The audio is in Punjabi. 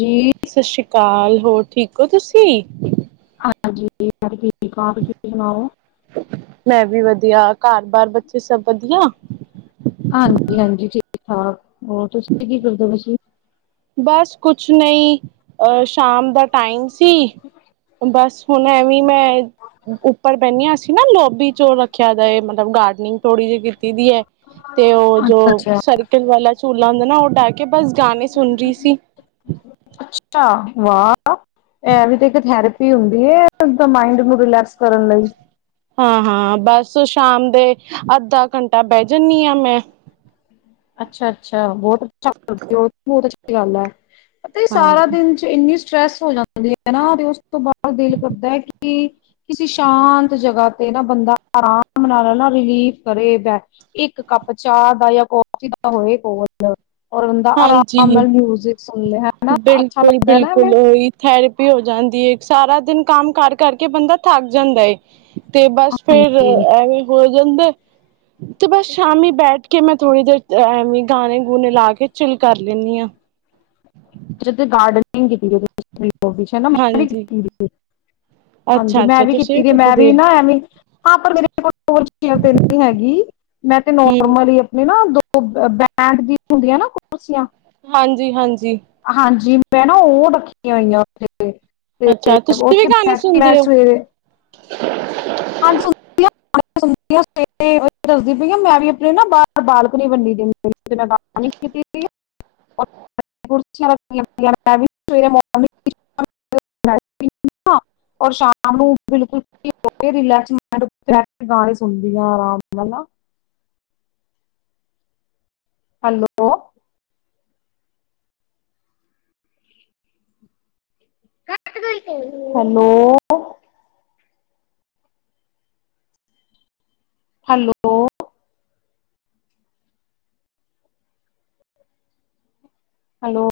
ਜੀ ਸਤਿ ਸ੍ਰੀ ਅਕਾਲ ਕਾਲ ਹੋਰ ਠੀਕ ਹੋ ਤੁਸੀਂ ਹਾਂਜੀ ਯ ਠੀਕ ਤੁਸੀ ਸੁਣਾਓ ਵੀ ਵਧੀਆ ਘਰ ਬਰ ਬੱਚੇ ਸਭ ਵਧੀਆ ਹਾਂ ਹਾਂਜੀ ਠੀਕ ਠਾਕ ਹੋਰ ਤੁਸੀਂ ਕੀ ਕਰਦੇ ਤੁਸੀਂ ਬਸ ਕੁਛ ਨਹੀਂ ਸ਼ਾਮ ਦਾ ਟਾਈਮ ਸੀ ਬਸ ਹੁਣ ਐਵੇਂ ਮੈਂ ਉੱਪਰ ਬਹਿੰਦੀ ਹ ਸੀਣਾ ਲੋਭ ਵੀ ਚੋ ਰੱਖਿਆ ਦਾ ਏ। ਮਤਲਬ ਗਾਰਡਨਿੰਗ ਥੋੜੀ ਜਿਹੀ ਕੀਤੀ ਦੀ ਐ। ਤੇ ਉਹ ਜੋ ਅੱਛਾ ਅੱਛਾ ਸਰਕਲ ਵਾਲਾ ਝੂਲ ਲੌਂਦਾ ਨਾ ਉਡਾ ਕੇ ਬਸ ਜਾ ਸੁਣਰੀ ਸੀ। ਅੱਛਾ ਵਾਹ, ਐ ਵੀ ਤੇ ਇੱਕ ਥੈਰੇਪੀ ਹੁੰਦੀ ਐ। ਮਾਇੰਡ ਨੂੰ ਰਿਲੈਕਸ ਕਰਨ ਲਈ। ਹਾਂ ਹਾਂ ਬਸ ਸ਼ਾਮ ਦੇ ਅੱਧਾ ਘੰਟਾ ਬਹਿ ਜਾਂਨੀ ਆਂ ਮੈਂ। ਅੱਛਾ ਅੱਛਾ, ਬਹੁਤ [unintelligible] ਈ ਗੱਲ ਐ। ਪਤਾ ਇਹ ਸਾਰਾ ਹਾਂਜੀ ਦਿਨ ਚ ਇੰਨੀ ਸ ਸਟ੍ਰੈਸ ਹੋ ਜਾਂਦੀ ਐ ਨਾ। ਤੇ ਉਸ ਤੋਂ ਬਾਅਦ ਦਿਲ ਕਰਦਾ ਐ ਕਿ ਕਿਸੇ ਸ਼ਾਂਤ ਜਗ੍ਹਾ ਤੇ ਨਾ ਬੰਦਾ ਆਰਾਮ ਨਾਲ ਨਾ ਰਿਲੀਫ ਕਰੇ ਬਹਿ। ਇੱਕ ਕੱਪ ਚਾਹ ਦਾ ਜਾਂ ਕੌਫ ਈ ਦਾ ਹੋਏ ਕੋਲ। [unintelligible] ਔਰ ਬੰਦਾ ਆਰਾਮ ਹਾਂਜੀ ਨਾਲ ਮਿਊਜਿਕ ਸ ਬਿਲਕੁਲ ਬਿਲਕੁਲ ਉਹੀ ਥੈਰੇਪੀ ਹੋ ਜਾਂਦੀ ਐ। ਸਾਰਾ ਦਿਨ ਕੰਮ ਕਰ ਕਰਕੇ ਬੰਦਾ ਥੱਕ ਜਾਂਦਾ ਏ। ਤੇ ਬਸ ਫੇਰ ਹਾਂਜੀ ਐਵੇਂ ਹੋ ਕੇਂਦੇ ਤੇ ਬਸ ਸ਼ਾਮੀ ਬੈਠ ਕੇ ਮੈਂ ਥੋੜ੍ਹੀ ਦੇਰ, ਐਵੇਂ ਗਾਣੇ ਗੂਣੇ ਲਾ ਕੇ ਚਿੱਲ ਕਰ ਲੈਂਨੀ ਆਂ। ਅੱਛਾ ਤੁਹੀ ਗਾਰਡਨਿੰਗ ਕੀਤੀ [unintelligible] [unintelligible] ਚ ਮੈਂ ਵੀ ਹਾਂਜੀ ਕੀਤੀ ਦੀ ਏ। ਹਾਂਜੀ ਅੱਛਾ ਮੈਂ ਅੱਛਾ ਵੀ ਤੁਸੀਂ ਕੀਤੀ ਦੀ ਆ, ਕਿਤੇ ਮੈਂ ਦੇ ਵੀ ਨਾ ਐਵੇਂ ਹਾਂ ਪਰ ਮੇਰੇ ਕੋ ਤੇ [unintelligible] ਨੀ ਹੈਗੀ ਮੈਂ ਤੇ ਹਮ ਨੋਰਮਲ ਆਪਣੀ ਨਾ ਦੋ ਉਹ ਬੈਂਡ ਦੀਆਂ ਹੁੰਦੀਆਂ ਨਾ ਕੁਰਸੀਆਂ ਹਾਂਜੀ ਹਾਂਜੀ। ਹਾਂਜੀ। ਮੈਂ ਨਾ ਉਹ ਰੱਖੀਆਂ ਹੋਈਆਂ ਉਥੇ ਤੇ ਅੱਛਾ ਤੁਸੀਂ ਵੀ ਓਥੇ ਗਾਣੇ ਬੈਠਦੇ ਆ ਸੁਣਦੇ ਹੋ ਸਵੇਰੇ। [inaudible] [unintelligible] ਹ ਦੱਸਦੀ ਪਈਆਂ [inaudible] ਮੈਂ ਵੀ ਆਪਣੇ ਨਾ ਬਾਹਰ ਬਾਲਕਨੀ ਬਣੀ ਦੀ ਆ। [unintelligible] [inaudible] ਸ਼ਾਮ ਨੂੰ ਬਿਲਕੁਲ [unintelligible] ਰਿਲੈਕਸ [unintelligible] ਗਾਣੇ ਸੁਣਦੀ ਆ ਆਰਾਮ ਨਾਲ ਨਾ ਹੈਲੋ। ਹੈਲੋ। ਹੈਲੋ। ਹੈਲੋ।